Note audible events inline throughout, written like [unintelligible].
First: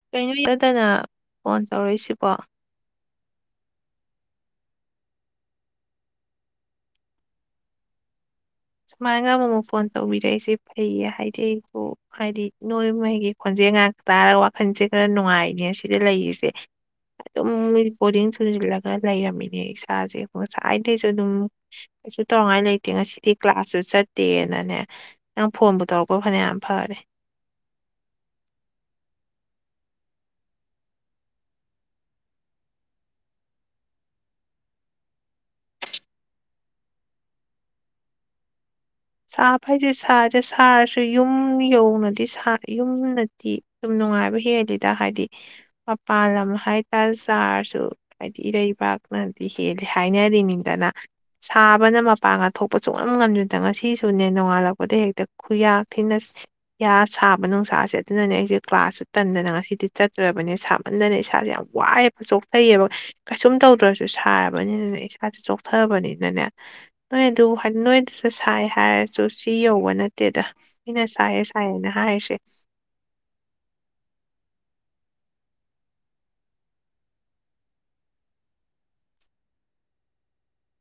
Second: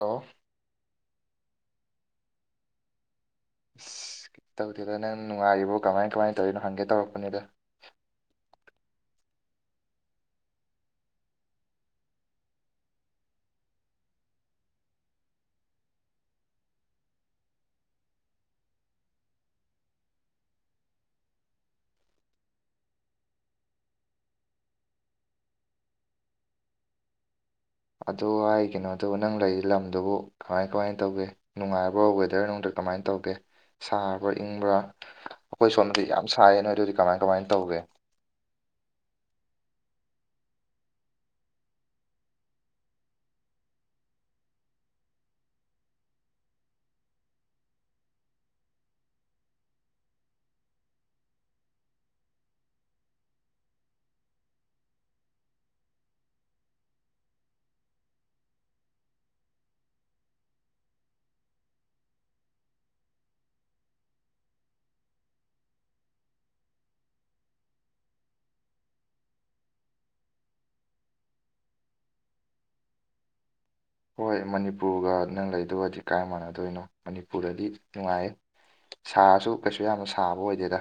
hello ꯀꯩꯅꯣꯗꯅ phone ꯇꯧꯔꯛꯏꯁꯤꯕꯣ [inaudible] ꯑꯁ ꯇꯧꯗꯦꯗ ꯅꯪ ꯅꯨꯡꯉꯥꯏꯔꯤꯕꯣ ꯀꯃꯥꯏ ꯀꯃꯥꯏꯅ ꯇꯧꯔꯤꯅꯣ ꯍꯪꯒꯦ ꯇꯧꯔꯛꯄꯅꯤꯗ ꯁꯨꯃꯥꯏꯅ ꯑꯃꯛ ꯑꯃꯨꯛ ꯐꯣꯟ ꯇꯧꯕꯤꯔꯛꯏꯁꯦ ꯐꯩꯌꯦ ꯍꯥꯏꯗꯤ ꯑꯩꯕꯨ ꯍꯥꯏꯗꯤ ꯅꯣꯏꯃꯒꯤ ꯈꯣꯟꯖꯦꯜ ꯉꯥꯏꯍꯛ ꯇꯥꯔꯒ ꯋꯥꯈꯜꯁꯦ ꯈꯔ ꯅꯨꯡꯉꯥꯏꯅꯦ ꯁꯤꯗ ꯂꯩꯔꯤꯁꯦ ꯑꯗꯨꯝ ꯕꯣꯔꯤꯡ ꯁꯨꯖꯤꯜꯂꯒ ꯂꯩꯔꯝꯃꯤꯅꯦ ꯏꯁꯥꯁꯦ ꯉꯁꯥꯏꯗꯩꯁꯨ ꯑꯗꯨꯝ ꯀꯩꯁꯨ ꯇꯧꯉꯥꯏ ꯂꯩꯇꯦ ꯉꯁꯤꯗꯤ ꯀ꯭ꯂꯥꯁꯁꯨ ꯆꯠꯇꯦꯅꯅꯦ ꯅꯪ ꯐꯣꯟꯕꯨ ꯇꯧꯔꯛꯄ ꯐꯅ ꯌꯥꯝ ꯐꯔꯦ ꯑꯗꯨꯍꯥꯏ ꯀꯩꯅꯣ ꯗꯨ ꯅꯪ ꯂꯩ ꯂꯝꯗꯨꯕꯨ ꯀꯃꯥꯏ ꯀꯃꯥꯏꯅ ꯇꯧꯒꯦ ꯅꯨꯡꯉꯥꯏꯕ꯭ꯔꯣ ꯋꯦꯗꯔ ꯅꯨꯡꯗꯔ ꯀꯃꯥꯏꯅ ꯇꯧꯒꯦ ꯁꯥꯕ꯭ꯔꯥ ꯏꯪꯕ꯭ꯔ ꯑꯩꯈꯣꯏ ꯁꯣꯝꯗꯗꯤ ꯌꯥꯝ ꯁꯥꯏꯌꯦ ꯅꯣꯏꯗꯗꯤ ꯀꯃꯥꯏ ꯀꯃꯥꯏꯅ ꯇꯧꯒꯦ ꯁꯥꯕꯕꯩꯗꯤ ꯁꯗꯔꯦ ꯁꯥꯔꯁꯨ ꯌꯨꯝ ꯌꯧꯅꯗꯤ ꯁꯥ ꯌꯨꯝꯅꯗꯤ ꯅꯨꯡꯉꯥꯏꯕ ꯍꯦꯜꯂꯤꯗ ꯍꯥꯏꯗꯤ ꯃꯄꯥꯟ ꯂꯝ ꯍꯥꯏꯇꯥꯔꯁꯨ ꯍꯥꯏꯗꯤ ꯏꯔꯩꯕꯥꯛ ꯗꯤ ꯍꯦꯜꯂꯤ ꯍꯥꯏꯅꯔꯤꯅꯤꯡꯗꯅ ꯁꯥꯕꯅ ꯃꯄꯥꯡꯒ ꯊꯣꯛꯄ ꯁꯨꯛꯉꯝ ꯉꯝꯗꯅ ꯉꯁꯤ ꯁꯨꯅꯦ ꯅꯣꯡꯉꯥꯜꯂꯛꯄꯗ ꯍꯦꯛꯇ ꯈꯨꯌꯥ ꯊꯤꯅ ꯁꯥꯕ ꯅꯨꯡꯁꯥꯁꯦ ꯑꯗꯨꯅꯅꯦ ꯑꯩꯁꯦ ꯀ꯭ꯂꯥꯁ ꯇꯟꯗꯅ ꯉꯁꯤꯗꯤ ꯆꯠꯇ꯭ꯔꯕꯅꯦ ꯁꯥꯃꯟꯗꯅ ꯏꯁꯥꯥꯁꯦ ꯌꯥꯝ ꯋꯥꯏꯑꯦꯕ ꯆꯣꯛꯊꯩꯢꯕ ꯀꯩꯁꯨꯝ ꯇꯧꯗ꯭ꯔꯁꯨ ꯁꯥꯔꯕꯅꯤꯅꯅꯦ ꯏꯁꯥꯥꯁꯦ ꯆꯣꯛꯊꯔꯕꯅꯤꯅꯅꯦ ꯅꯣꯏ ꯑꯗꯨ ꯍꯥꯏꯗꯤ ꯅꯣꯏ ꯑꯗꯨꯁꯨ ꯁꯥꯏ ꯍꯥꯏꯔꯁꯨ ꯁꯤ ꯌꯧꯕ ꯅꯠꯇꯦꯗ ꯑꯩꯅ ꯁꯥꯏꯌꯦ ꯁꯥꯏꯌꯦꯅ ꯍꯥꯏꯁꯦ [unintelligible] ꯍꯣꯏ ꯃꯅꯤꯄꯨꯔꯒ ꯅꯪ ꯂꯩꯗꯨꯒꯥꯗꯤ ꯀꯥꯏ ꯃꯥꯟꯅꯗꯣꯏꯅꯣ ꯃꯅꯤꯄꯨꯔꯗꯗꯤ ꯅꯨꯡꯉꯥꯏꯌꯦ ꯁꯥꯔꯁꯨ ꯀꯩꯁꯨ ꯌꯥꯝꯅ ꯁꯥꯕ ꯑꯣꯏꯗꯦꯗ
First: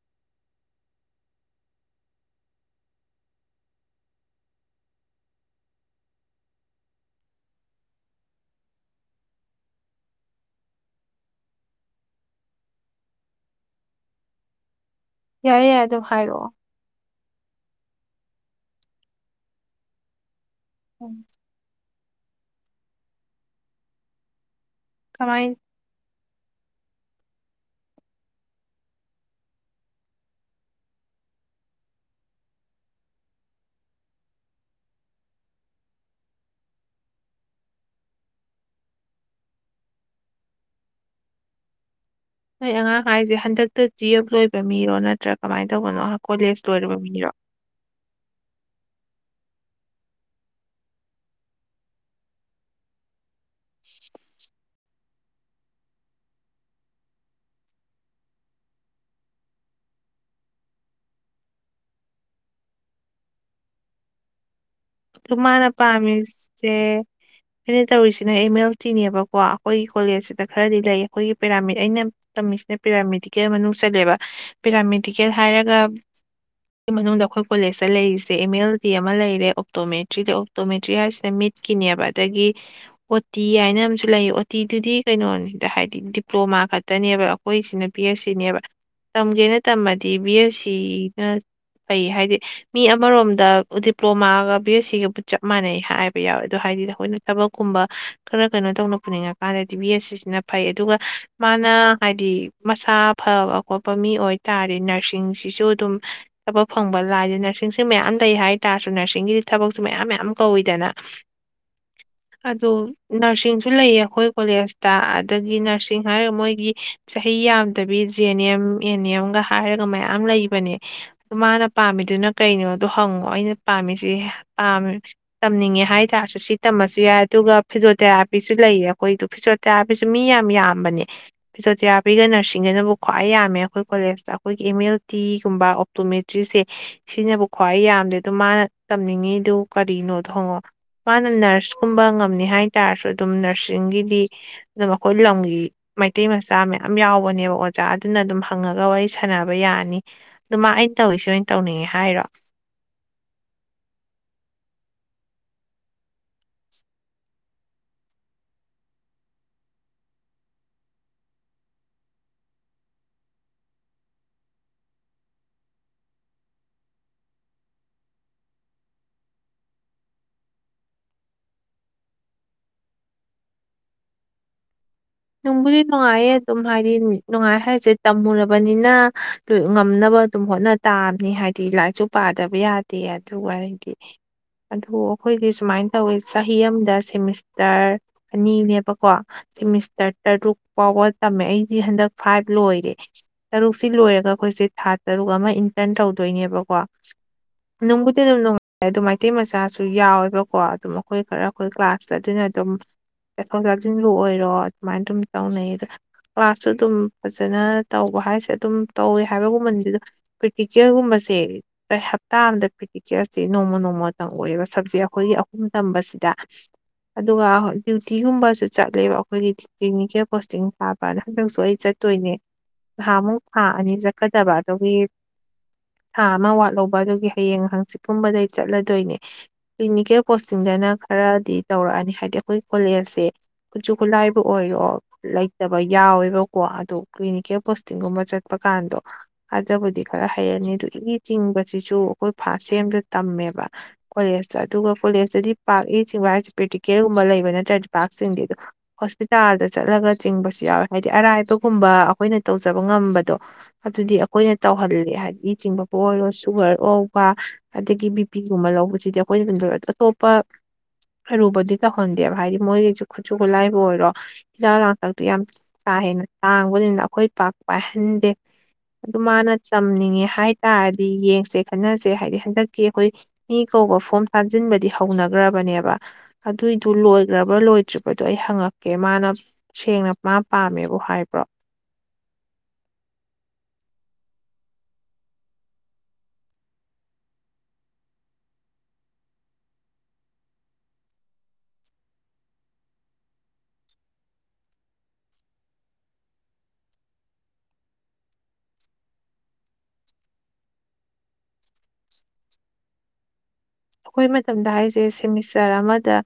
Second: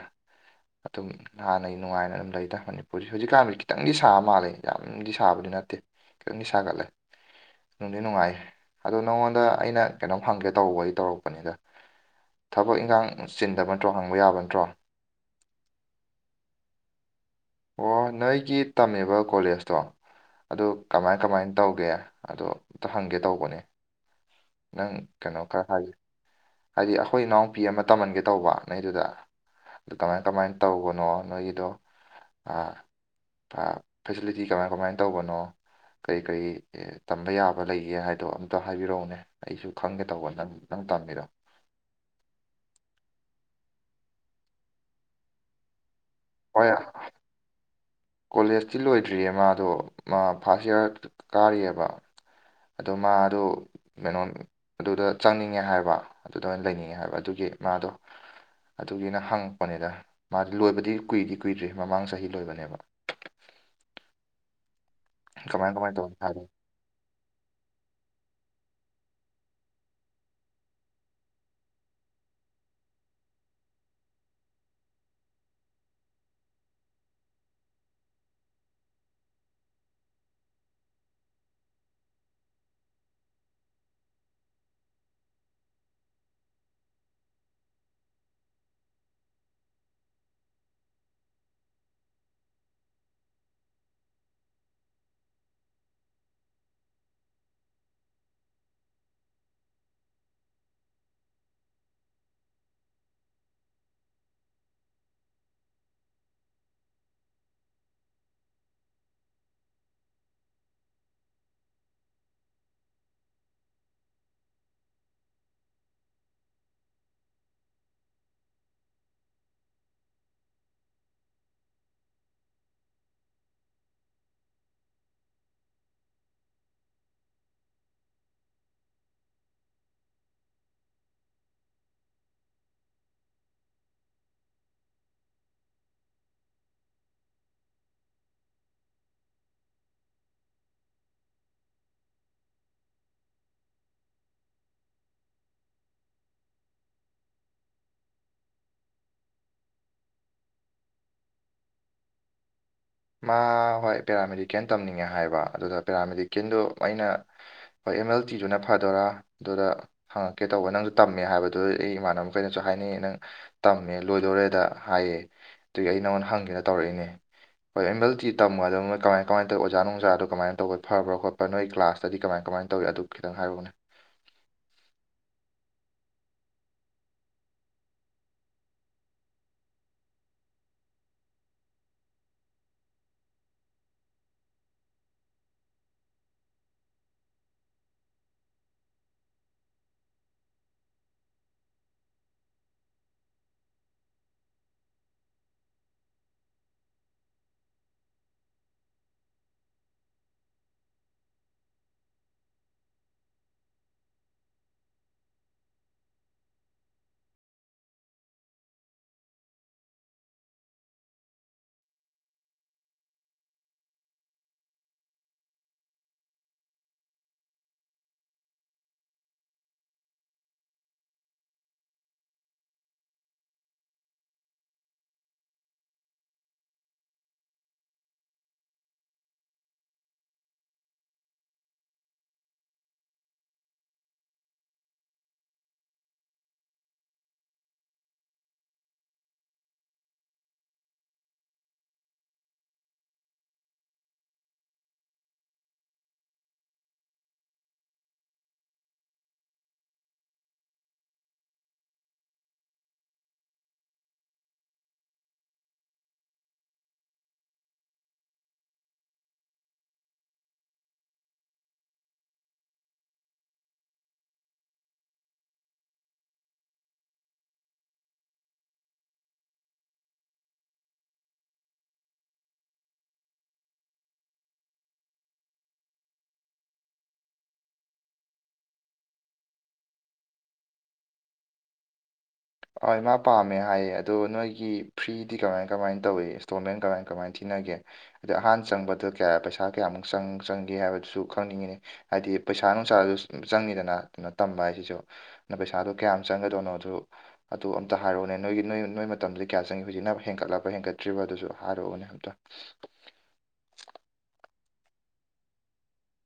ꯑꯗꯨꯝ ꯍꯥꯟꯅꯩ ꯅꯨꯡꯉꯥꯏꯅ ꯑꯗꯨꯝ ꯂꯩꯗ ꯃꯅꯤꯄꯨꯔꯁꯤ ꯍꯧꯖꯤꯛꯀꯥꯟꯗꯤ ꯈꯤꯇꯪꯗꯤ ꯁꯥꯕ ꯃꯥꯜꯂꯦ ꯌꯥꯝꯗꯤ ꯁꯥꯕꯗꯤ ꯌꯥꯝꯅꯗꯤ ꯅꯠꯇꯦ ꯈꯤꯇꯪ ꯁꯥꯒꯠꯂꯦ ꯅꯨꯡꯗꯤ ꯅꯨꯡꯉꯥꯏꯌꯦ ꯑꯗꯣ ꯅꯪꯉꯣꯟꯗ ꯑꯩꯅ ꯀꯩꯅꯣꯝ ꯍꯟꯒꯦ ꯇꯧꯕꯩ ꯇꯧꯔꯛꯄꯅꯤꯗ ꯊꯕꯛ ꯏꯪꯈꯥꯡ ꯆꯤꯟꯗꯕ ꯅꯠꯇ꯭ꯔꯣ ꯍꯪꯕ ꯌꯥꯕ ꯅꯠꯇ꯭ꯔꯣ ꯌꯥꯏ ꯌꯥꯏ ꯑꯗꯨ ꯍꯥꯏꯔꯛꯑꯣ ꯑꯣ ꯅꯣꯏꯒꯤ ꯇꯝꯃꯦꯕ ꯀꯣꯂꯦꯖꯇꯣ ꯑꯗꯨ ꯎꯝ ꯀꯃꯥꯏ ꯀꯃꯥꯏꯅ ꯇꯧꯒꯦ ꯑꯗꯣ ꯑꯝꯇ ꯍꯪꯒꯦ ꯇꯧꯕꯅꯦ ꯅꯪ ꯀꯩꯅꯣ ꯀꯃꯥꯏ ꯈꯔ ꯍꯥꯏꯔꯤ ꯍꯥꯏꯗꯤ ꯑꯩꯈꯣꯏ ꯏꯅꯥꯎꯄꯤ ꯑꯃ ꯇꯝꯍꯟꯒꯦ ꯇꯧꯕ ꯅ‌ꯣꯏꯗꯨꯗ ꯑꯗꯨ ꯀꯃꯥꯏ ꯀꯃꯥꯏꯅ ꯇꯧꯕꯅꯣ ꯅꯣꯏꯒꯤꯗꯣ ꯑ ꯑꯥ ꯐꯦꯁꯤꯂꯤꯇꯤ ꯀꯃꯥꯏ ꯀꯃꯥꯏꯅ ꯇꯧꯕꯅꯣ ꯀꯔꯤ ꯀꯔꯤ ꯇꯝꯕ ꯌꯥꯕ ꯂꯩꯒꯦ ꯍꯥꯏꯗꯣ ꯑꯝꯇ ꯍꯥꯏꯕꯤꯔꯛꯎꯅꯦ ꯑꯩꯁꯨ ꯈꯪꯒꯦ ꯇꯧꯕ ꯅꯪ ꯅꯪ ꯇꯝꯃꯤꯗ‌ꯣ ꯅꯣꯏ ꯑꯉꯥꯡ ꯍꯥꯏꯁꯦ ꯍꯟꯗꯛꯇ ꯇꯨꯌ‌ꯦꯜꯞ ꯂꯣꯏꯕ ꯃꯤꯔꯣ ꯅꯠꯇ꯭ꯔꯥ ꯀꯃꯥꯏꯅ ꯇꯧꯕꯅꯣ ꯀꯣꯂꯦꯖ ꯍꯣꯏ ꯂꯣꯏꯔꯕ ꯃꯤꯔꯣ ꯀꯣꯂꯦꯖꯇꯤ ꯂꯣꯏꯗ꯭ꯔꯤꯌꯦ ꯃꯥꯗꯣ ꯃꯥ ꯐꯥꯔꯁ ꯏꯌꯥꯔ ꯀꯥꯔꯤꯌ‌ꯦꯕ ꯑꯗꯨ ꯃꯥꯗꯣ ꯃ‌ꯦꯅ‌ꯣꯟ ꯑꯗꯨꯗ ꯆꯪꯅꯤꯡꯉꯦ ꯍꯥꯏꯕ ꯑꯗꯨꯗ ꯑꯣꯏꯅ ꯂꯩꯅꯤꯡꯉꯦ ꯍꯥꯏꯕ ꯑꯗꯨꯒꯤ ꯃꯥꯗꯣ ꯑꯗꯨꯒꯤꯅ ꯍꯪꯉꯛꯄꯅꯤꯗ ꯃꯥꯗꯤ ꯂꯣꯏꯕꯗꯤ ꯀꯨꯏꯗꯤ ꯀꯨꯏꯗ꯭ꯔꯤ ꯃꯃꯥꯡ ꯆꯍꯤ ꯂꯣꯏꯕꯅꯦꯕ [inaudible] ꯗꯨ ꯃꯥꯅ ꯀꯃꯥꯏ ꯀꯃꯥꯏ ꯇꯧꯅꯤ ꯄꯥꯝꯃꯤꯁꯦ ꯍꯥꯏꯕ ꯑꯩꯅ ꯇꯧꯔꯤꯁꯤꯅ ꯑꯦꯝ ꯑꯦꯜ ꯇꯤꯅꯦꯕꯀꯣ ꯑꯩꯈꯣꯏꯒꯤ ꯀꯣꯂꯦꯖꯁꯤꯗ ꯈꯔꯗꯤ ꯂꯩ ꯑꯩꯈꯣꯏꯒꯤ ꯄꯦꯔꯥꯃꯤꯠ ꯑꯩꯅ ꯇꯝꯃꯤꯁꯤꯅ ꯄꯦꯔꯥꯃꯦꯗꯤꯀꯦꯜ ꯃꯅꯨꯡ ꯆꯜꯂꯦꯕ ꯄꯦꯔꯥꯃꯦꯗꯤꯀꯦꯜ ꯍꯥꯏꯔꯒ ꯃꯅꯨꯡꯗ ꯑꯩꯈꯣꯏ ꯀꯣꯂꯦꯖꯇ ꯂꯩꯔꯤꯁꯦ ꯑꯦꯝ ꯑꯦꯜ ꯇꯤ ꯑꯃ ꯂꯩꯔꯦ ꯑꯣꯛꯇꯣꯃꯦꯇ꯭ꯔꯤ ꯑꯣꯛꯇꯣꯃꯦꯇ꯭ꯔꯤ ꯍꯥꯏꯁꯤꯅ ꯃꯤꯠꯀꯤꯅꯦꯕ ꯑꯗꯒꯤ ꯑꯣꯇꯤ ꯍꯥꯏꯅ ꯑꯃꯁꯨ ꯂꯩꯌꯦ ꯑꯣꯇꯤ ꯗꯨꯗꯤ ꯀꯩꯅꯣꯅꯤꯗ ꯍꯥꯏꯗꯤ ꯗꯤꯄ꯭ꯂꯣꯃꯥ ꯈꯛꯇꯅꯦꯕ ꯑꯩꯈꯣꯏꯁꯤꯅ ꯕꯤ ꯑꯦꯁ ꯁꯤꯅꯦꯕ ꯇꯝꯒꯦꯅ ꯇꯝꯃꯗꯤ ꯕꯤ ꯑꯦꯁ ꯁꯤꯅ ꯐꯩ ꯍꯥꯏꯗꯤ ꯃꯤ ꯑꯃꯔꯣꯝꯗ ꯗꯤꯄ꯭ꯂꯣꯃꯥꯒ ꯕꯤ ꯑꯦꯁ ꯁꯤꯒꯕꯨ ꯆꯞ ꯃꯥꯟꯅꯩ ꯍꯥꯏꯕ ꯌꯥꯎꯋꯦ ꯑꯗꯣ ꯍꯥꯏꯗꯤ ꯑꯩꯈꯣꯏꯅ ꯊꯕꯛꯀꯨꯝꯕ ꯈꯔ ꯀꯩꯅꯣ ꯇꯧꯅ ꯄꯨꯅꯤꯡꯉꯀꯥꯟꯗ ꯗꯤ ꯕꯤꯁ ꯑꯦꯁ ꯁꯤꯅ ꯐꯩ ꯑꯗꯨꯒ ꯃꯥꯅ ꯍꯥꯏꯗꯤ ꯃꯁꯥ ꯐꯕ ꯈꯣꯠꯄ ꯃꯤ ꯑꯣꯏꯇꯥꯔ ꯗꯤ ꯅꯔꯁꯤꯡꯁꯤꯁꯨ ꯑꯗꯨꯝ ꯊꯕꯛ ꯐꯪꯕ ꯂꯥꯏꯗꯅ ꯅꯔꯁꯤꯡꯁ‌ꯦ ꯃꯌꯥꯝ ꯂꯩ ꯍꯥꯏꯇꯥꯥꯔꯁꯨ ꯅꯔꯁꯤꯡꯒꯤꯗꯤ ꯊꯕꯛꯁꯨ ꯃꯌꯥꯝ ꯃꯌꯥꯝ ꯀꯧꯋꯤꯗꯅ [unintelligible] ꯑꯗ‌ꯣ ꯅꯔꯁꯤꯡꯁꯨ ꯂꯩꯌꯦ ꯑꯩꯈꯣꯏ ꯀꯣꯂꯦꯖꯇ ꯑꯗꯒꯤ ꯅꯔꯁꯤꯡ ꯍꯥꯏꯔꯒ ꯃꯣꯏꯒꯤ ꯆꯍꯤ ꯌꯥꯝꯗꯕꯤ ꯖꯦ ꯑꯦꯟ ꯑꯦꯝ ꯑꯦꯟ ꯑꯦꯝꯒ ꯍꯥꯏꯔꯒ ꯃꯌꯥꯝ ꯂꯩꯕꯅꯦ ꯑꯗꯨ ꯃꯥꯅ ꯄꯥꯝꯃꯤꯗꯨꯅ ꯀꯩꯅꯣꯗꯣ ꯍꯪꯉꯣ ꯑꯩꯅ ꯄꯥꯝꯃꯤꯁꯤ ꯥꯄꯥꯝꯃꯦ ꯇꯝꯅꯤꯡꯉꯦ ꯍꯥꯏꯇꯥꯥꯔꯁꯨ ꯁꯤ ꯇꯝꯃꯁꯨ ꯌꯥꯏ ꯑꯗꯨꯒ ꯐꯤꯖꯣꯊꯦꯔꯥꯄꯤꯁꯨ ꯂꯩꯌꯦ ꯑꯩꯈꯣꯏꯗ‌ꯣ ꯐꯤꯖꯣꯊꯦꯔꯥꯄꯤꯁꯨ ꯃꯤ ꯌꯥꯝ ꯌꯥꯝꯕꯅꯦ ꯐꯤꯖꯣꯊꯦꯔꯥꯄꯤꯒ ꯅꯔꯁꯤꯡꯒꯅꯕꯨ ꯈ꯭ꯋꯥꯏ ꯌꯥꯝꯃꯦ ꯑꯩꯈꯣꯏ ꯀꯣꯂꯦꯖꯇ ꯑꯩꯈꯣꯏꯒꯤ ꯑꯦꯝ ꯑꯦꯜ ꯇꯤꯒꯨꯝꯕ ꯑꯣꯞꯇꯣꯃꯦꯇ꯭ꯔꯤꯁꯦ ꯁꯤꯅꯕꯨ ꯈ꯭ꯋꯥꯏ ꯌꯥꯝꯗꯦ ꯑꯗ‌ꯣ ꯃꯥꯅ ꯇꯝꯅꯤꯡꯉꯤ ꯗꯨ ꯀꯔꯤꯅꯣꯗꯨ ꯍꯪꯉ‌ꯣ ꯃꯥꯅ ꯅꯔꯁꯀꯨꯝꯕ ꯉꯝꯅꯤ ꯍꯥꯏ ꯇꯥꯔꯁꯨ ꯑꯗꯨꯝ ꯅꯔꯁꯤꯡꯒꯤꯗꯤ ꯑꯗꯨ ꯑꯈꯣꯏ ꯂꯝꯒꯤ ꯃꯩꯇꯩ ꯃꯆꯥ ꯃꯌꯥꯝ ꯌꯥꯎꯕꯅꯦꯕ ꯑꯣꯖꯥ ꯑꯗꯨꯅ ꯑꯗꯨꯝ ꯍꯪꯉꯒ ꯋꯥꯔꯤ ꯁꯥꯟꯅꯕ ꯌꯥꯅꯤ ꯑꯗꯨꯃ ꯑꯩ ꯇꯧꯏꯁ‌ꯦ ꯑꯣꯏꯅ ꯇꯧꯅꯤꯡꯉꯦ ꯍꯥꯏꯔꯣ [unintelligible] ꯃꯥ ꯍꯣꯏ ꯄꯦꯔꯥꯃꯦꯗꯤꯀꯦꯜ ꯇꯝꯅꯤꯡꯉꯦ ꯍꯥꯏꯕ ꯑꯗꯨꯗ ꯄꯦꯔꯥꯃꯦꯗꯤꯀꯦꯜꯗꯨ ꯑꯩꯅ ꯑꯦꯝ ꯑꯦꯜ ꯇꯤ ꯗꯨꯅ ꯐꯗꯣꯏꯔꯥ ꯑꯗꯨꯗ ꯍꯪꯉꯛꯀꯦ ꯇꯧꯕ ꯅꯪꯁꯨ ꯇꯝꯃꯦ ꯍꯥꯏꯕꯗꯨ ꯑꯩ ꯏꯃꯥꯟꯅꯕ ꯈꯩꯅꯁꯨ ꯍꯥꯏꯅꯩ ꯅꯪ ꯇꯝꯃꯦ ꯂꯣꯏꯗꯣꯔꯦꯗ ꯍꯥꯏꯌꯦ ꯑꯗꯨꯒꯤ ꯑꯩ ꯅꯪꯉꯣꯟꯗ ꯍꯪꯒꯦꯅ ꯇꯧꯔꯛꯏꯅꯦ ꯍꯣꯏ ꯑꯦꯝ ꯑꯦꯜ ꯇꯤ ꯇꯝꯃ ꯑꯗꯨ ꯃꯣꯏ ꯀꯃꯥꯏ ꯀꯃꯥꯏ ꯇꯧꯏ ꯑꯣꯥꯖꯥ ꯅꯨꯡꯖꯥꯗ‌ꯣ ꯀꯃꯥꯏ ꯇꯧꯕ ꯐꯕꯔ ꯈꯣꯠꯄꯔ ꯅꯣꯏ ꯀ꯭ꯂꯥꯁꯇꯗꯤ ꯀꯃꯥꯏ ꯀꯃꯥꯏ ꯅ ꯇꯧꯋꯤ ꯑꯗꯨ ꯈꯤꯇꯪ ꯍꯥꯏꯔꯛꯎꯅꯦ ꯅꯨꯡꯕꯨꯗꯤ ꯅꯨꯡꯉꯥꯏꯌꯦ ꯑꯗꯨꯝ ꯍꯥꯏꯗꯤ ꯅꯨꯡꯉꯥꯏ ꯍꯥꯏꯁꯦ ꯇꯝꯃꯨꯔꯕꯅꯤꯅ ꯉꯝꯅꯕ ꯑꯗꯨꯝ ꯍꯣꯠꯅ ꯇꯥꯕꯅꯤ ꯍꯥꯏꯗꯤ ꯂꯥꯏꯔꯤꯛꯁꯨ ꯄꯥꯗꯕ ꯌꯥꯗꯦ ꯑꯗꯨꯒ ꯑꯩꯗꯤ ꯑꯗꯨ ꯑꯩꯈꯣꯏꯒꯤ ꯁꯨꯃꯥꯏꯅ ꯇꯧꯋꯦ ꯆꯍꯤ ꯑꯃꯗ ꯁꯦꯃꯤꯁꯇꯔ ꯑꯅꯤꯅꯦꯕꯀꯣ ꯁ‌ꯦꯃꯤꯁ ꯇꯔ ꯇꯔꯨꯛ ꯐꯥꯎꯕ ꯇꯝꯃꯦ ꯑꯩꯗꯤ ꯍꯟꯗꯛ ꯐꯥꯏꯚ ꯂꯣꯏꯔꯦ ꯇꯔꯨꯛꯁꯤ ꯂꯣꯏꯔꯒ ꯑꯩꯈꯣꯏꯁꯦ ꯊꯥ ꯇꯔꯨꯛ ꯑꯃ ꯏꯟꯇꯔꯟ ꯇꯧꯗꯣꯏꯅꯦꯕꯀꯣ ꯅꯨꯡꯕꯨꯗꯤ ꯑꯗꯨꯝ ꯅꯨꯡꯉꯥꯏ ꯑꯗꯨ ꯃꯩꯇꯩ ꯃꯆꯥꯁꯨ ꯌꯥꯎꯋꯦꯕꯀꯣ ꯑꯗꯨꯝ ꯑꯩꯈꯣꯏ ꯈꯔ ꯑꯩꯈꯣꯏ ꯀ꯭ꯂꯥꯁꯇ ꯑꯗꯨꯅ ꯑꯗꯨꯝ ꯇꯥꯊꯣꯛ ꯇꯁꯥꯟꯕꯨ ꯑꯣꯏꯔꯣ ꯑꯗꯨꯃꯥꯏꯅ ꯑꯗꯨꯝ ꯇꯧꯅꯩ ꯑꯗ ꯀ꯭ꯂꯥꯁꯁꯨ ꯑꯗꯨꯝ ꯐꯖꯅ ꯇꯧꯕ ꯍꯥꯏꯁꯦ ꯑꯗꯨꯝ ꯇꯧꯋꯦ ꯍꯥꯏꯕꯒꯨꯝꯕꯅꯤꯗ ꯄ꯭ꯔꯦꯛꯇꯤꯀꯦꯜꯒꯨꯝꯕ ꯁꯦ ꯍꯞꯇꯥ ꯑꯃꯗ ꯄ꯭ꯔꯦꯛꯇꯤꯀꯦꯜꯁꯦ ꯅꯣꯡꯃ ꯅꯣꯡꯃꯇꯪ ꯑꯣꯏꯑꯦꯕ ꯁꯕꯖꯦꯛ ꯑꯩꯈꯣꯏꯒꯤ ꯑꯍꯨꯝ ꯇꯝꯕꯁꯤ ꯑꯗꯨꯒ ꯗ꯭ꯌꯨꯇꯤꯒꯨꯝꯕꯁꯨ ꯆꯠꯂꯦꯕ ꯑꯩꯈꯣꯏꯒꯤ ꯀ꯭ꯂꯤꯅꯤꯀꯦꯜ ꯄꯣꯁꯇꯤꯡ ꯄꯥ ꯄꯥꯗ ꯍꯟꯗꯛꯁꯨ ꯑꯩ ꯆꯠꯇꯣꯏꯅꯦ ꯅꯍꯥꯟꯃꯨꯛ ꯊꯥ ꯑꯅꯤ ꯆꯠꯀꯗꯕ ꯑꯗꯨꯒꯤ ꯊꯥ ꯑꯃ ꯋꯥꯠꯍꯧꯕ ꯑꯗꯨꯒꯤ ꯍꯌꯦꯡ ꯍꯪꯆꯤꯠ ꯀꯨꯝꯕꯗꯩ ꯆꯠꯂꯗꯣꯏꯅꯦ ꯀ꯭ꯂꯤꯅꯤꯀꯦꯜ ꯄꯣꯁꯇꯤꯡꯗ ꯐꯖꯅ ꯈꯔꯗꯤ ꯇꯧꯔꯛꯑꯅꯤ ꯍꯥꯏꯗꯤ ꯑꯩꯈꯣꯏ ꯀꯣꯂꯦꯖꯁꯦ ꯈꯨꯠꯁꯨ ꯈꯨꯠꯂꯥꯏ ꯑꯣꯏꯔꯣ ꯂꯩꯇꯕ ꯌꯥꯎꯋꯦꯕꯀꯣ ꯑꯗꯨ ꯀ꯭ꯂꯤꯅꯤꯀꯦꯜ ꯄꯣꯁꯇꯤꯡꯒꯨꯝꯕ ꯆꯠꯄ ꯀꯥꯟꯗꯣ ꯑꯗꯨꯕꯨꯗꯤ ꯈꯔ ꯍꯩꯔꯅꯤ ꯑꯗꯨ ꯏ ꯆꯤꯡꯕꯁꯤꯁꯨ ꯑꯩꯈꯣꯏ ꯐꯥꯁ ꯁꯦꯝꯗ ꯇꯝꯃꯦꯕ ꯑꯗꯨꯒ ꯀꯣꯂꯦꯖꯇꯗꯤ ꯄꯥꯛ ꯢ ꯆꯤꯡꯕ ꯍꯥꯏꯁꯦ ꯄ꯭ꯔꯦꯛꯇꯤꯀꯦꯜꯒꯨꯝꯕ ꯂꯩꯕ ꯅꯠꯇ꯭ꯔꯗꯤ ꯄꯥꯛ ꯆꯤꯡꯗꯦ ꯍꯣꯁꯄꯤꯇꯥꯜꯗ ꯆꯠꯂꯒ ꯆꯤꯡꯕꯁꯨ ꯌꯥꯎꯋꯦ ꯍꯥꯏꯗꯤ ꯑꯔꯥꯏꯕꯒꯨꯝꯕ ꯑꯩꯈꯣꯏꯅ ꯇꯧꯖꯕ ꯉꯝꯕꯗꯣ ꯑꯗꯨꯗꯤ ꯑꯩꯈꯣꯏꯅ ꯇꯧꯍꯜꯂꯦ ꯍꯥꯏꯗꯤ ꯢ ꯆꯤꯡꯕꯕꯨ ꯑꯣꯏꯔꯣ ꯁꯨꯒꯔ ꯂꯧꯕ ꯑꯗꯒꯤ ꯕꯤ ꯄꯤꯒꯨꯝꯕ ꯂꯧꯕ ꯁꯤꯗꯤ ꯑꯩꯈꯣꯏꯅ ꯑꯇꯣꯞꯄ ꯑꯔꯨꯕꯗꯤ ꯇꯧꯍꯟꯗꯦꯕ ꯍꯥꯏꯗꯤ ꯃꯣꯏꯒꯤꯁꯨ ꯈꯨꯠꯁꯨ ꯈꯨꯠꯂꯥꯏ ꯂꯣꯏꯔꯣ ꯍꯤꯗꯥꯛ ꯂꯥꯡꯊꯛꯇꯨ ꯌꯥꯝ ꯀꯥ ꯍꯦꯟꯅ ꯇꯥꯡꯕꯅꯤꯅ ꯑꯩꯈꯣꯏ ꯄꯥꯛ ꯄꯥꯏꯍꯟꯗꯦ ꯑꯗꯨ ꯃꯥꯅ ꯇꯝꯅꯤꯡꯉꯦ ꯍꯥꯏꯇꯥꯥꯔꯗꯤ ꯌꯦꯡꯁꯦ ꯈꯟꯅꯁꯦ ꯍꯥꯏꯗꯤ ꯍꯟꯗꯛꯀꯤ ꯑꯩꯈꯣꯏ ꯃꯤ ꯑꯅꯧꯕ ꯐꯣꯝ ꯊꯥꯖꯤꯟꯕꯗꯤ ꯍꯧꯅꯈ꯭ꯔꯕꯅꯦꯕ ꯑꯗꯨꯏꯗꯨ ꯂꯣꯏꯈ꯭ꯔꯕ꯭ꯔꯥ ꯂꯣꯏꯗ꯭ꯔꯤꯕꯗꯨ ꯑꯩ ꯍꯪꯉꯛ ꯀꯦ ꯃꯥꯅ ꯁꯦꯡꯅ ꯃꯥ ꯄꯥꯝꯃꯦꯕꯨ ꯍꯥꯏꯕ꯭ꯔꯣ ꯍꯣꯏ ꯃꯥ ꯄꯥꯝꯃꯦ ꯍꯥꯏꯌꯦ ꯑꯗꯨ ꯅꯣꯏꯒꯤ ꯐ꯭ꯔꯤꯗꯤ ꯀꯃꯥꯏ ꯀꯃꯥꯏꯅ ꯇꯧꯏ ꯏꯟꯁꯇꯣꯜꯃꯦꯟ ꯀꯃꯥꯏ ꯀꯃꯥꯏꯅ ꯊꯤꯅꯩ [unintelligible] ꯑꯍꯥꯟ ꯆꯪꯕꯗ ꯀꯥꯌꯥ ꯄꯩꯁ ꯀꯌꯥꯃꯨꯛ ꯆꯪꯒꯦ ꯍꯥꯏꯕꯗꯨꯁꯨ ꯈꯪꯅꯤꯡꯉꯤꯅꯦ ꯍꯥꯏꯗꯤ ꯄꯩꯁꯥ ꯅꯨꯡꯁꯥꯁꯨ ꯆꯪꯉꯤꯗꯅ ꯀꯩꯅꯣ ꯇꯝꯕ ꯍꯥꯏꯁꯤꯁꯨ ꯑꯗꯨ ꯄꯩꯁꯥꯗꯨ ꯀꯌꯥꯝ ꯆꯪꯒꯗꯣꯏꯅꯣꯗꯨ ꯑꯗꯨ ꯑꯝꯇ ꯍꯥꯏꯔꯛꯎꯅꯦ ꯅꯣꯏꯒꯤ ꯅꯣꯏ ꯅꯣꯏ ꯃꯇꯝꯗ ꯀꯌꯥ ꯆꯪꯉꯤ ꯍꯧꯖꯤꯛꯅ ꯍꯦꯟꯒꯠꯂꯕ ꯍꯦꯟꯒꯠꯇ꯭ꯔꯤꯕ ꯑꯗꯨꯁꯨ ꯍꯥꯏꯔꯛꯎꯅꯦ ꯑꯝꯇ [unintelligible] ꯑꯩꯈꯣꯏ ꯃꯇꯝꯗ ꯍꯥꯏꯁꯦ ꯁꯦꯃꯤꯁꯇꯔ ꯑꯃꯗ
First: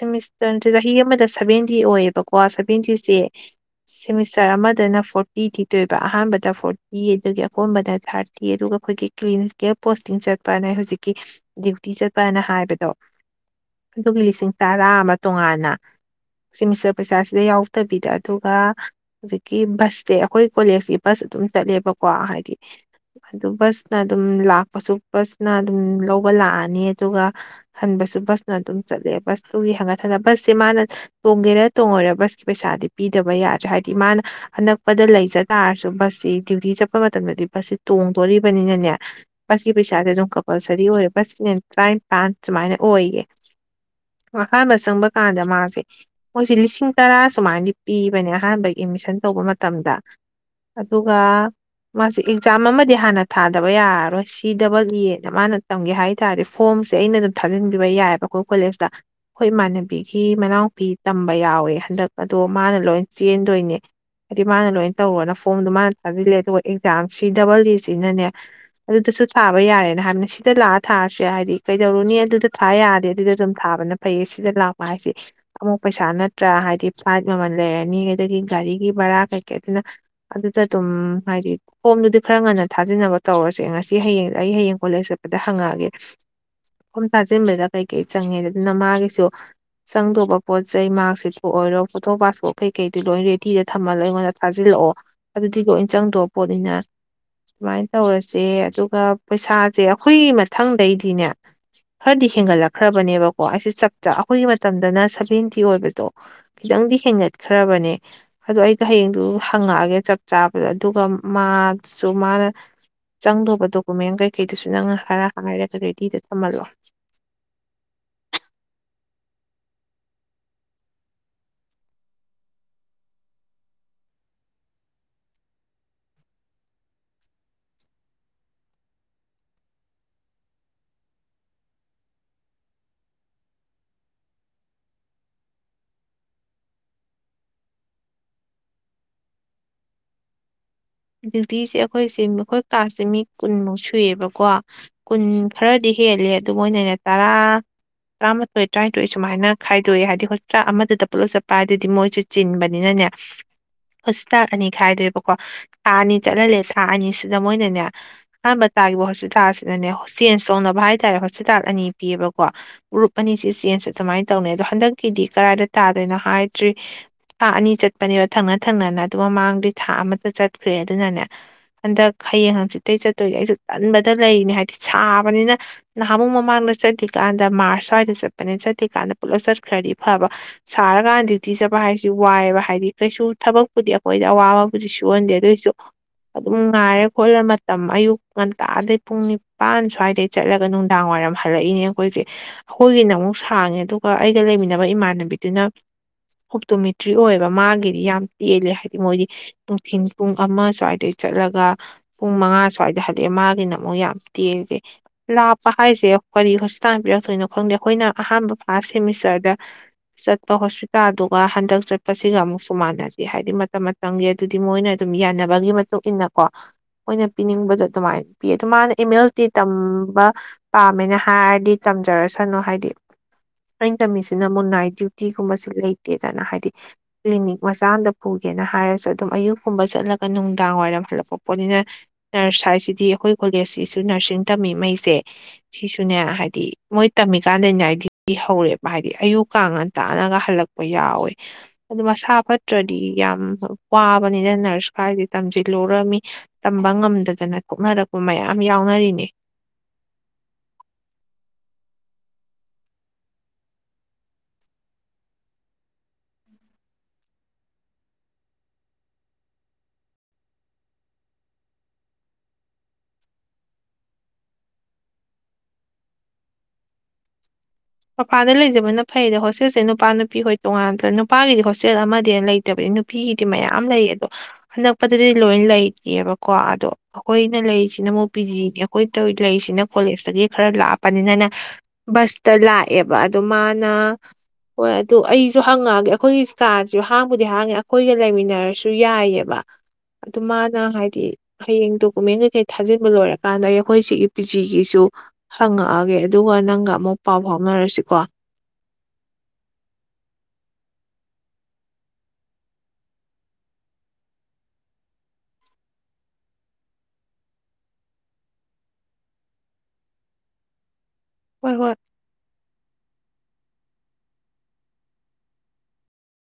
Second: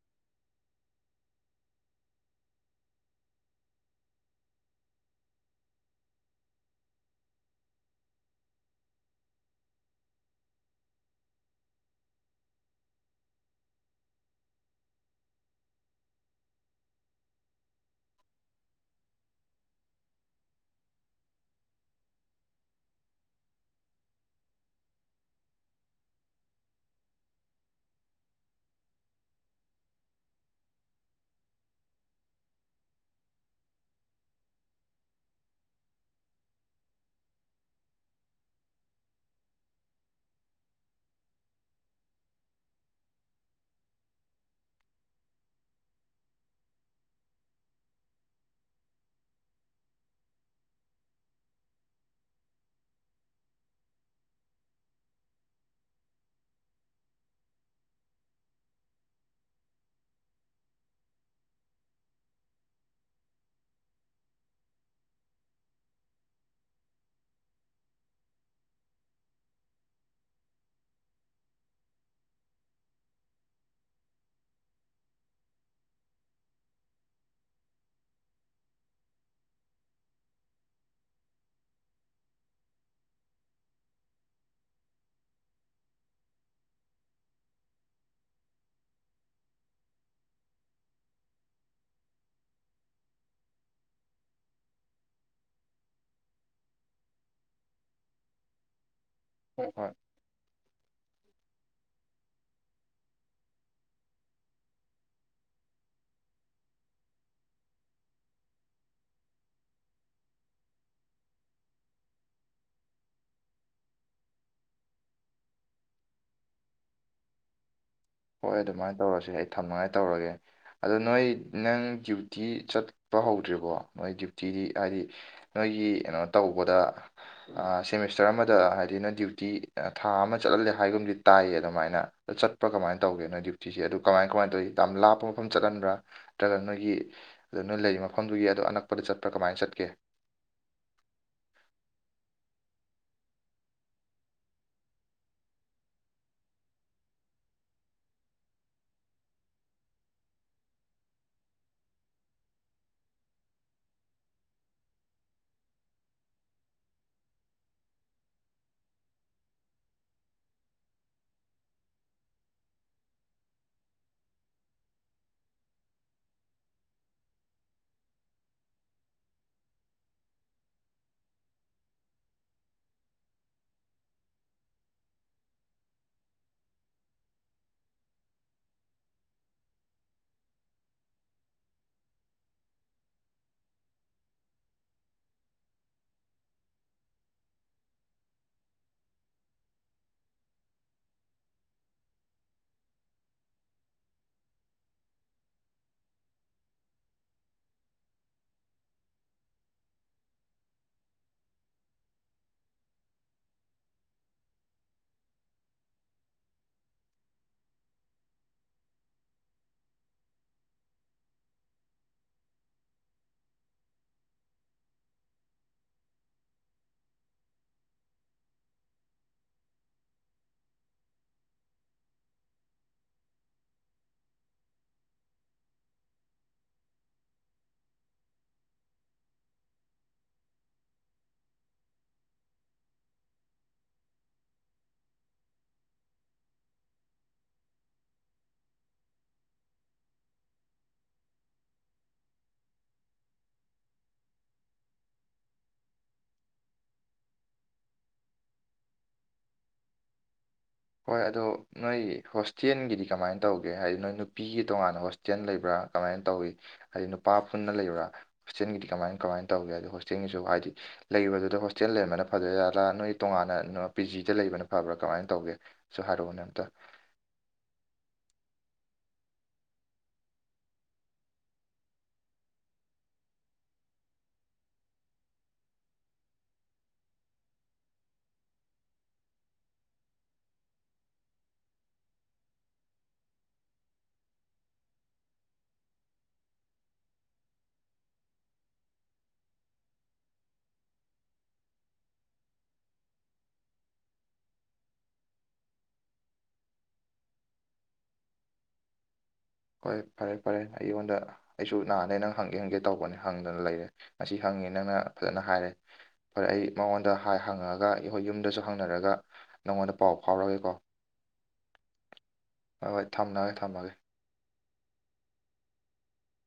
ꯁꯦꯃꯤꯁꯇꯔ ꯆꯍꯤ ꯑꯃꯗ ꯁꯚꯦꯟꯇꯤ ꯑꯣꯏꯌꯦꯕꯀꯣ ꯁꯚꯦꯟꯇꯤꯁꯦ ꯁꯦꯃꯤꯁꯇꯔ ꯑꯃꯗꯅ ꯐꯣꯔꯇꯤ ꯊꯤꯗꯣꯏꯕ ꯑꯍꯥꯟꯕꯗ ꯐꯣꯔꯇꯤ ꯑꯗꯨꯗꯒꯤ ꯑꯀꯣꯟꯕꯗ ꯊꯥꯔꯇꯤ ꯑꯗꯨꯒ ꯑꯩꯈꯣꯏꯒꯤ ꯀ꯭ꯂꯤꯅꯤꯀꯦꯜ ꯄꯣꯁꯇꯤꯡ ꯆꯠꯄꯅ ꯍꯧꯖꯤꯛꯀꯤ ꯗ꯭ꯌꯨꯇꯤ ꯆꯠꯄꯅ ꯍꯥꯏꯕꯗꯣ ꯑꯗꯨꯒꯤ ꯂꯤꯁꯤꯡ ꯇꯔꯥ ꯑꯃ ꯇꯣꯉꯥꯟꯅ ꯁꯦꯃꯤꯁꯇꯔ ꯄꯩꯁꯥꯁꯤꯗ ꯌꯥꯎꯗꯕꯤꯗ ꯑꯗꯨꯒ ꯍꯧꯖꯤꯛꯀꯤ ꯕꯁꯁꯦ ꯑꯩꯈꯣꯏ ꯀꯣꯂꯦꯖꯀꯤ ꯕꯁ ꯑꯗꯨꯝ ꯆꯠꯂꯦꯕꯀꯣ ꯍꯥꯏꯗꯤ ꯑꯗꯨ ꯕꯁꯅ ꯑꯗꯨꯝ ꯂꯥꯛꯄꯁꯨ ꯕꯁꯅ ꯑꯗꯨꯝ ꯂꯧꯕ ꯂꯥꯛꯑꯅꯤ ꯑꯗꯨꯒ ꯍꯟꯕꯁꯨ ꯕꯁꯅ ꯑꯗꯨꯝ ꯆꯠꯂꯦ ꯕꯁꯇꯨꯒꯤ ꯍꯟꯒꯠ ꯍꯟꯗ ꯕꯁꯁꯦ ꯃꯥ ꯃꯥꯅ ꯇꯣꯡꯒꯦꯔꯥ ꯇꯣꯡꯉꯣꯏꯔ ꯕꯁꯀꯤ ꯄꯩꯁꯥꯗꯤ ꯄꯤꯗꯕ ꯌꯥꯗ꯭ꯔꯦ ꯍꯥꯏꯗꯤ ꯃꯥꯅ ꯑꯅꯛꯄꯗ ꯂꯩꯖ ꯇꯥꯔ ꯔꯁꯨ ꯕꯁꯁꯤ ꯗ꯭ꯌꯨꯇꯤ ꯆꯠꯄ ꯃꯇꯝꯗꯗꯤ ꯕꯁꯁꯤ ꯇꯣꯡꯗꯣꯔꯤꯕꯅꯤꯅꯅꯦ ꯕꯁꯀꯤ ꯄꯩꯁꯥꯥꯁꯦ ꯑꯗꯨꯝ ꯀꯝꯄꯜꯁꯔꯤ ꯑꯣꯏꯔꯦ ꯕꯁ ꯀꯤꯅ ꯇꯔꯥꯅꯤꯄꯥꯟ ꯁꯨꯃꯥꯏꯅ ꯑꯣꯏꯌꯦ ꯑꯍꯥꯟꯕ ꯆꯪꯕ ꯀꯥꯟꯗ ꯃꯥꯁꯦ ꯃꯣꯏꯁꯦ ꯂꯤꯁꯤꯡ ꯇꯔꯥ ꯁꯨꯃꯥꯏꯗꯤ ꯄꯤꯕꯅꯦ ꯑꯍꯥꯟꯕꯒꯤ ꯑꯦꯃꯤꯁꯟ ꯇꯧꯕ ꯃꯇꯝꯗ ꯑꯗꯨꯒ ꯃꯥꯁꯤ ꯑꯦꯛꯖꯥꯝ ꯑꯃꯗꯤ ꯍꯥꯟꯅ ꯊꯥꯗꯕ ꯌꯥꯔꯔꯣꯏ ꯁꯤꯗꯕꯟꯑꯦ ꯃꯥꯅ ꯇꯝꯒꯦ ꯍꯥꯏ ꯇꯥꯔꯗꯤ ꯐꯣꯝꯁꯦ ꯑꯩꯅ ꯑꯗꯨꯝ ꯊꯥꯖꯤꯟꯕꯤꯕ ꯌꯥꯏꯑꯦꯕ ꯑꯩꯈꯣꯏ ꯀꯣꯂꯦꯖꯇ ꯑꯩꯈꯣꯏ ꯏꯃꯥꯟꯅꯕꯤꯒꯤ ꯃꯅꯥꯎꯄꯤ ꯇꯝꯕ ꯌꯥꯎꯋꯦ ꯍꯟꯗꯛ ꯑꯗꯣ ꯃꯥꯅ ꯂꯣꯏ ꯆꯦꯟꯗꯣꯏꯅꯦ ꯍꯥꯏꯗꯤ ꯃꯥꯅ ꯂꯣꯏ ꯇꯧꯔꯅ ꯐ꯭ꯔꯣꯝꯗꯣ ꯃꯥꯅ ꯊꯥꯖꯤꯜꯂꯦ ꯑꯗꯨꯒ ꯑꯦꯛꯖꯥꯝ ꯁꯤ ꯗꯕꯜ ꯑꯦ ꯁꯤꯅꯅꯦ ꯑꯗꯨ ꯁꯨ ꯊꯥꯕ ꯌꯥꯔꯦ ꯍꯥꯏꯕꯅ ꯁꯤꯗ ꯂꯥꯛꯑ ꯊꯥꯔꯁꯨꯦ ꯍꯥꯏꯗꯤ ꯀꯩꯗꯧꯔꯨꯅꯤ ꯑꯗꯨꯗ ꯊꯥ ꯌꯥꯔꯗꯤ ꯑꯗꯨꯗ ꯑꯗꯨꯝ ꯊꯥꯕꯅ ꯐꯩꯌꯦ ꯁꯤꯗ ꯂꯥꯛꯄ ꯍꯥꯏ ꯍꯥꯏꯗꯤ ꯑꯃꯨꯛ ꯄꯩꯁꯥ ꯅꯠꯇ꯭ꯔꯥ ꯍꯥꯏꯗꯤ ꯐ꯭ꯂꯥꯏꯠ ꯃꯃꯜ ꯂꯩꯔꯅꯤ ꯑꯗꯒꯤ ꯒꯥꯔꯤꯒꯤ ꯚꯔꯥ ꯀꯩꯀꯩ ꯑꯗꯨꯅ ꯑꯗꯨꯗ ꯑꯗꯨꯝ ꯍꯥꯏꯗꯤ ꯐꯣꯝꯗꯨꯗꯤ ꯈꯔ ꯉꯟꯅ ꯊꯥꯖꯟꯅꯕ ꯇꯧꯔꯁꯦ ꯉꯁꯤ ꯍꯌꯦꯡ ꯑꯩ ꯍꯌꯦꯡ ꯀꯣꯂꯦꯖ ꯆꯠꯄꯗ ꯍꯪꯉꯛꯑꯒꯦ ꯐꯣꯝ ꯊꯥꯖꯤꯟꯕꯗ ꯀꯩꯀꯩ ꯆꯪꯉꯦꯗꯨ ꯃꯥꯒꯤꯁꯨ ꯆꯪꯗꯧꯕ ꯄꯣꯠ ꯆꯩ ꯃꯥꯛ ꯁꯤꯠꯄꯨ ꯑꯣꯏꯔꯣ ꯐꯣꯇꯣ ꯄꯥꯁꯄꯣꯠ ꯀꯩꯀꯩꯗꯤ ꯂꯣꯏ ꯔꯦꯗꯤꯗ ꯊꯃꯍꯜꯂ ꯑꯩꯉꯣꯟꯗ ꯊꯥꯖꯤꯜ ꯂꯥꯛꯑꯣ ꯑꯗꯨꯗꯤ ꯂꯣꯏꯅ ꯆꯪꯗꯣ ꯄꯣꯠꯅꯤꯅ ꯁꯨꯃꯥꯏꯅ ꯇꯧꯔꯁꯦ ꯑꯗꯨꯒ ꯍꯣꯏ ꯄꯩꯁꯥꯁꯦ ꯑꯩꯈꯣꯏ ꯃꯊꯪꯗꯩꯗꯤꯅꯦ [inaudible] ꯈꯔꯗꯤ ꯍꯦꯟꯒꯠꯂꯛꯈ꯭ꯔꯕꯅꯦꯕꯀꯣ ꯑꯩꯁꯦ ꯆꯞ ꯆꯥ ꯑꯩꯈꯣꯏꯒꯤ ꯃꯇꯝꯗꯅ ꯁꯚꯦꯟꯇꯤ ꯑꯣꯏꯕꯗꯣ ꯈꯤꯇꯪꯗꯤ ꯍꯦꯡꯒꯠꯈ꯭ꯔꯕꯅꯦ ꯑꯗꯨꯗ ꯑꯩꯗꯣ ꯍꯌꯦꯡꯗꯨ ꯍꯪꯉꯛꯑꯒꯦ ꯆꯞ ꯆꯥꯕꯗ ꯑꯗꯨꯒ ꯃꯥ ꯁꯨ ꯃꯥꯅ ꯆꯪꯗꯧꯕ ꯗꯣꯀꯨꯃꯦꯟ ꯀꯩ ꯀꯩꯗꯨꯁꯨ ꯅꯪꯅ ꯈꯔ ꯍꯥꯏꯔꯒ ꯔꯦꯗꯤꯗ ꯊꯝꯍꯜꯂꯣ ꯍꯣꯏ ꯑꯗꯨꯃꯥꯏꯅ ꯇꯧꯔꯁ ꯑꯩ ꯊꯝꯅꯉꯥꯏ ꯇꯧꯔꯒꯦ ꯑꯗꯣ ꯅꯣꯏ ꯅꯪ ꯗ꯭ꯌꯨꯇꯤ ꯆꯠ ꯍꯧꯗ꯭ꯔꯤꯕꯀꯣ ꯅꯣꯏ ꯗ꯭ꯌꯨꯇꯤꯗꯤ ꯍꯥꯏꯗꯤ ꯅꯣꯏꯒꯤ ꯀꯩꯅꯣ ꯇꯧꯕꯗꯁ ꯆꯔ ꯑꯃꯗ ꯍꯥꯏꯗꯤ ꯅ ꯗ꯭ꯌꯨꯇꯤ ꯊꯥ ꯑꯃ ꯆꯠꯍꯜꯂꯦ ꯍꯥꯏꯒꯨꯝꯕꯗꯤ ꯇꯥꯏꯌꯦ ꯑꯗꯨꯃꯥꯏꯅ ꯑ ꯆꯄ꯭ꯔꯥ ꯀꯃꯥꯏꯅ ꯇ ꯇꯧꯒꯦ ꯅꯣꯏ ꯗ꯭ꯌꯨꯇꯤꯁꯦ ꯑꯗꯨ ꯀꯃꯥꯏ ꯀꯃꯥꯏꯅ ꯇꯧꯋ ꯌꯥꯝ ꯂꯥꯞꯄ ꯃꯐꯝ ꯆꯠꯍꯟꯕ꯭ꯔꯥ ꯅꯠꯇ꯭ꯔꯒ ꯅꯣꯏꯒꯤ ꯅꯣꯏ ꯂꯩ ꯃꯐꯝꯗꯨꯒꯤ ꯑꯗꯨ ꯑꯅꯛꯄꯗ ꯆꯠꯄ꯭ꯔꯥ ꯀꯃꯥꯏꯅ ꯆꯠꯀꯦ ꯗ꯭ꯌꯨꯇꯤꯁꯦ ꯑꯩꯈꯣꯏꯁꯦ ꯑꯩꯈꯣꯏ ꯀ꯭ꯂꯥꯁꯁꯦ ꯃꯤ ꯀꯨꯟꯃꯨꯛ ꯁꯨꯏꯌꯦꯕꯀꯣ ꯀꯨꯟ ꯈꯔꯗꯤ ꯍꯦꯜꯂꯦ ꯑꯗꯨ ꯃꯣꯏꯅꯅꯦ ꯇꯔꯥ ꯇꯔꯥꯃꯥꯊꯣꯏ ꯇꯔꯥꯅꯤꯊꯣꯏ ꯁꯨꯃꯥꯏꯅ ꯈꯥꯏꯗꯣꯛꯑꯦ ꯍꯥꯏꯗꯤ ꯍꯁꯄꯤꯇꯥꯥꯛ ꯑꯃꯗ ꯄꯨꯜꯂꯞ ꯆꯠꯄꯥꯏ ꯍꯥꯏꯗꯗꯤ ꯃꯣꯏꯁꯨ ꯆꯤꯟꯕꯅꯤꯅ ꯍꯁꯇꯥꯥꯛ ꯑꯅꯤ ꯈꯥꯏꯗꯣꯏꯕꯀꯣ ꯊꯥ ꯑꯅꯤ ꯆꯠꯍꯜꯂꯦ ꯊꯥ ꯑꯅꯤꯁꯤꯗ ꯃꯣꯏꯅꯅꯦ ꯑꯍꯥꯟꯕ ꯇꯥꯈꯤꯕ ꯍꯣꯁꯄꯤꯇꯥꯜꯁꯤꯗꯅꯦ ꯆꯦꯟꯖ ꯇꯧꯅꯕ ꯍꯥꯏꯇꯥꯔꯦ ꯍꯣꯁꯄꯤꯇꯥꯜ ꯑꯅꯤ ꯄꯤꯕꯀꯣ ꯒ꯭ꯔꯨꯞ ꯑꯅꯤꯁꯤ ꯆꯦꯟꯁ ꯑꯗꯨꯃꯥꯏ ꯇꯧꯅꯤ ꯑꯗꯣ ꯍꯟꯗꯛꯀꯤꯗꯤ ꯀ ꯊꯥꯗꯣꯏꯅꯣ ꯍꯥꯏꯗ꯭ꯔꯤ ꯊꯥ ꯑꯅꯤ ꯆꯠꯄꯅꯦꯕ ꯊꯪꯅ ꯊꯪꯅꯅ ꯑꯗꯨꯒ ꯃꯃꯥꯡꯗ ꯊꯥ ꯑꯃꯗ ꯆꯠ ꯈ꯭ꯔꯦ ꯑꯗꯨꯅꯅꯦ ꯍꯟꯗꯛ ꯍꯌꯦꯡ ꯍꯪꯆꯤꯠꯇꯩ ꯆꯠꯇꯣꯏꯒ ꯑꯩꯁꯨ ꯇꯟꯕꯗ ꯂꯩꯔꯤꯅꯤ ꯍꯥꯏꯕꯗꯤ ꯁꯥꯕꯅꯤꯅ ꯅꯍꯥꯃꯨꯛ ꯃꯃꯥꯡ ꯆꯠꯇ꯭ꯀꯥꯟꯗ ꯃꯥꯔꯁ ꯁ꯭ꯋꯥꯏꯗ ꯆꯠꯄꯅꯦꯅ ꯆꯠꯇꯦꯀꯥꯟꯗ ꯄꯨꯂꯞ ꯆꯠꯈ꯭ꯔꯗꯤ ꯐꯕ ꯁꯥꯔꯀꯥꯟ ꯗ꯭ꯌꯨꯇꯤ ꯆꯠꯄ ꯍꯥꯏꯁꯤ ꯋꯥꯏꯑꯦꯕ ꯍꯥꯏꯗꯤ ꯀꯩꯁꯨ ꯊꯕꯛꯄꯨꯗꯤ ꯑꯩꯈꯣꯏꯗ ꯑꯋꯥꯕꯕꯨꯗꯤ ꯁꯣꯛꯍꯟꯗꯦ ꯑꯗꯨꯑꯣꯏꯁꯨ ꯑꯗꯨꯝ ꯉꯥꯏꯔ ꯈꯣꯠꯂꯦ ꯃꯇꯝ ꯑꯌꯨꯛ ꯉꯟꯇꯥꯗꯩ ꯄꯨꯡ ꯅꯤꯄꯥꯟ ꯁ꯭ꯋꯥꯏꯗꯩ ꯆꯠꯂꯒ ꯅꯨꯡꯗꯥꯡ ꯋꯥꯏꯔꯝ ꯃꯔꯝ ꯍꯜꯂꯛꯏꯅꯦ ꯑꯩꯈꯣꯏꯁꯦ ꯑꯩꯈꯣꯏꯒꯤꯅ ꯑꯃꯨꯛ ꯁꯥꯡꯉꯦ ꯑꯗꯨꯒ ꯑꯩꯒ ꯂꯩꯃꯤꯟꯅꯕ ꯏꯃꯥꯟꯅꯕꯤꯗꯨꯅ ꯑꯣꯛꯇꯣꯃꯦꯇ꯭ꯔꯤ ꯑꯣꯏꯌꯦꯕ ꯃꯥꯒꯤꯗꯤ ꯌꯥꯝ ꯇꯦꯜꯂꯦ ꯍꯥꯏꯗꯤ ꯃꯣꯏꯗꯤ ꯅꯨꯡꯊꯤꯟ ꯄꯨꯡ ꯑꯃ ꯁ꯭ꯋꯥꯏꯗꯩ ꯆꯠꯂꯒ ꯄꯨꯡ ꯃꯉꯥ ꯁ꯭ꯋꯥꯏꯗ ꯍꯥꯏꯗꯤ ꯃꯥꯒꯤꯅ ꯑꯃꯨꯛ ꯌꯥꯝ ꯇꯦꯜꯁꯦ ꯂꯥꯞꯄ ꯍꯥꯏꯁꯦ ꯀꯔꯤ ꯍꯣꯁꯄꯤꯇꯥꯜ ꯄꯤꯔꯛꯇꯣꯏꯅꯣ ꯈꯪꯗꯦ ꯑꯩꯈꯣꯏꯅ ꯑꯍꯥꯟꯕ ꯐꯥꯔꯁ ꯁꯦꯃꯤꯁꯇꯔꯗ ꯆꯠꯄ ꯍꯣꯁꯄꯤꯇꯥꯜꯗꯨꯒ ꯍꯟꯗꯛ ꯆꯠꯄꯁꯤꯒ ꯑꯃꯨꯛꯁꯨ ꯃꯥꯟꯅꯁꯤ ꯍꯥꯏꯗꯤ ꯃꯇꯝ ꯃꯇꯝꯒꯤ ꯑꯗꯨꯗꯤ ꯃꯣꯏꯅ ꯑꯗꯨꯝ ꯌꯥꯅꯕꯒꯤ ꯃꯇꯨꯡ ꯏꯟꯅ ꯀꯣ ꯑꯣꯏꯅ ꯄꯤꯅꯤꯡꯕꯗꯣ ꯑꯗꯨꯃꯥꯏꯅ ꯄꯤ ꯑꯗꯨ ꯃꯥꯅ ꯏꯃꯦꯜꯇꯤ ꯇꯝꯕ ꯄꯥꯝꯃꯦꯅ ꯍꯥꯏꯔꯗꯤ ꯊꯝꯖꯔꯁꯅꯨ ꯍꯥꯏꯗꯤ ꯑꯩꯅ ꯇꯝꯃꯤꯁꯤꯅ ꯃꯨ ꯅꯥꯏꯠ ꯗ꯭ꯌꯨꯇꯤꯒꯨꯝꯕꯕꯁꯤ ꯂꯩꯇꯦꯗꯅ ꯍꯥꯏꯗꯤ ꯀ꯭ꯂꯤꯅꯤꯛ ꯃꯆꯥ ꯑꯃꯗ ꯄꯨꯈꯤ ꯀꯅ ꯍꯥꯏꯔꯁꯨ ꯑꯗꯨꯝ ꯑꯌꯨꯛ ꯀꯨꯝꯕ ꯆꯠꯂꯒ ꯅꯨꯡꯗꯥꯡ ꯋꯥꯏꯔꯝ ꯍꯜꯂꯛꯄ ꯄꯣꯠꯅꯤꯅ ꯅꯔꯁ ꯍꯥꯏꯁꯤꯗꯤ ꯑꯩꯈꯣꯏ ꯀꯣꯂꯦꯖꯁꯤꯁꯨ ꯅꯔꯁꯤꯡ ꯇꯝ ꯃꯩꯁꯦ ꯁꯤꯁꯨꯅꯦ ꯍꯥꯏꯗꯤ ꯃꯣꯏ ꯇꯝꯃꯤꯀꯥꯟꯗꯅꯦ ꯑꯩꯗꯤ ꯍꯧꯔꯦꯕ ꯍꯥꯏꯗꯤ ꯑꯌꯨꯛ ꯉꯟꯇꯥꯅꯒ ꯍꯜꯂꯛꯄ ꯌꯥꯎꯏ ꯑꯗ ꯃꯁꯥ ꯐꯠꯇꯔ꯭ꯗꯤ ꯌꯥꯝ ꯋꯥ ꯕꯅꯤꯅ ꯅꯔꯁ ꯈꯥꯏꯁꯦ ꯇꯝꯁꯤꯜꯂꯨꯔ ꯃꯤ ꯇꯝꯕ ꯉꯝꯗꯗꯅ ꯀꯣꯛꯅꯔꯛꯄ ꯃꯌꯥꯝ ꯌꯥꯎꯅꯔꯤꯅꯤ [inaudible] [inaudible] ꯍꯣꯏ ꯑꯗꯣ ꯅꯣꯏꯒꯤ ꯍꯣꯁꯇꯦꯟꯒꯤꯗꯤ ꯀꯃꯥꯏ ꯇꯧꯒꯦ ꯍꯥꯏꯗꯤ ꯅꯣꯏ ꯅꯨꯄꯤꯒꯤ ꯇꯣꯉꯥꯟꯅ ꯍꯣꯁꯇꯦꯟ ꯂꯩꯕ꯭ꯔꯥ ꯀꯃꯥꯏꯅ ꯇꯧꯋꯤ ꯍꯥꯏꯗꯤ ꯅꯨꯄꯥ ꯄꯨꯟꯅ ꯂꯩꯕ꯭ꯔꯥ ꯍꯣꯁꯇꯦꯟꯒꯤꯗꯤ ꯀꯃꯥꯏ ꯀꯃꯥꯏ ꯇꯧꯒꯦ ꯍꯥꯏꯗꯣ ꯍꯣꯁꯇꯦꯜꯒꯤꯁꯨ ꯍꯥꯏꯗꯤ ꯂꯩꯕꯗꯨꯗ ꯍꯣꯁꯇꯦꯜ ꯂꯩꯔꯝꯕꯅ ꯐꯗꯣꯏ ꯖꯥꯥꯠꯂ ꯅꯣꯏ ꯇꯣꯉꯥꯟꯅ ꯄꯤ ꯖꯤꯗ ꯂꯩꯕꯅ ꯐꯕ꯭ꯔꯥ ꯀꯃꯥꯏꯅ ꯇꯧꯒꯦ ꯁꯨꯍꯏꯔꯛ ꯑꯣꯅꯦ ꯑꯝꯇ ꯃꯄꯥꯥꯟꯗ ꯂꯩꯖꯕꯅ ꯐꯩꯗ ꯍꯣꯁꯇꯦꯜꯁꯦ ꯅꯨꯄꯥ ꯅꯨꯄꯤ ꯍꯣꯏ ꯇꯣꯉꯥꯟꯗ ꯅꯨꯄꯥꯒꯤꯗꯤ ꯍꯣꯁꯇꯦꯜ ꯑꯃꯗꯩꯩ ꯍꯦꯟ ꯂꯩꯇꯕ ꯅꯨꯄꯤꯒꯤꯗꯤ ꯃꯌꯥꯝ ꯂꯩ ꯑꯗꯣ ꯑꯅꯛꯄꯗꯗꯤ ꯂꯣꯏꯅ ꯂꯩꯇꯦꯕꯀꯣ ꯑꯗꯣ ꯑꯩꯈꯣꯏꯅ ꯂꯩ ꯁꯤꯅ ꯑꯃꯨꯛ ꯄꯤ ꯖꯤ ꯑꯩꯈꯣꯏ ꯇ ꯂꯩꯁꯤꯅ ꯀꯣꯂꯦꯖꯇꯒꯤ ꯈꯔ ꯂꯥꯞꯄꯅꯤꯅꯅ ꯕꯁꯇ ꯂꯥꯛ ꯑꯕ ꯑꯗꯣ ꯃꯥꯅ ꯍꯣꯏ ꯑꯗꯨ ꯑꯩꯁꯨ ꯍꯪꯉꯛꯑꯒꯦ ꯑꯩꯈꯣꯏꯁꯤ ꯀꯥꯁꯨ ꯍꯥꯡꯕꯨꯗꯤ ꯍꯥꯡꯉꯦ ꯑꯩꯈꯣꯏꯒ ꯂꯩꯃꯤꯟꯅꯔꯁꯨ ꯌꯥꯏꯌꯦꯕ ꯑꯗꯨ ꯃꯥꯅ ꯍꯥꯏꯗꯤ ꯍꯌꯦꯡ ꯗꯣꯀꯨꯃꯦꯟ ꯀꯩꯀꯩ ꯊꯥꯖꯤꯟꯕ ꯂꯣꯏꯔꯀꯥꯟꯗ ꯑꯩꯈꯣꯏ ꯁꯤꯒꯤ ꯄꯤ ꯖꯤꯒꯤꯁꯨ ꯍꯪꯉꯛꯑꯒꯦ ꯑꯗꯨꯒ ꯅꯪꯒ ꯑꯃꯨꯛ ꯄꯥꯎ ꯐꯥꯎꯅꯔꯁꯤꯀꯣ ꯍꯣꯏ ꯐꯔꯦ ꯐꯔꯦ ꯑꯩꯉꯣꯟꯗ ꯑꯩꯁꯨ ꯅꯍꯥꯟꯗꯩ ꯅꯪ ꯍꯪꯒꯦ ꯍꯪꯒꯦ ꯇꯧꯕꯅꯦ ꯍꯪꯗꯅ ꯂꯩꯔꯦ ꯉꯁꯤ ꯍꯪ ꯅꯪꯅ ꯐꯖꯅ ꯍꯥꯏꯔꯦ ꯐꯔꯦ ꯑꯩ ꯃꯉꯣꯟꯗ ꯍꯥꯏ ꯍꯪꯉꯒ ꯑꯩ ꯍꯣꯏ ꯌꯨꯝꯗꯁꯨ ꯍꯪꯅꯔꯒ ꯅꯪꯉꯣꯟꯗ ꯄꯥꯎ ꯐꯥꯎꯔꯛꯑꯒꯦꯀꯣ ꯍꯣꯏ ꯍꯣꯏ ꯊꯝꯅꯒꯦ ꯊꯝꯃꯒꯦ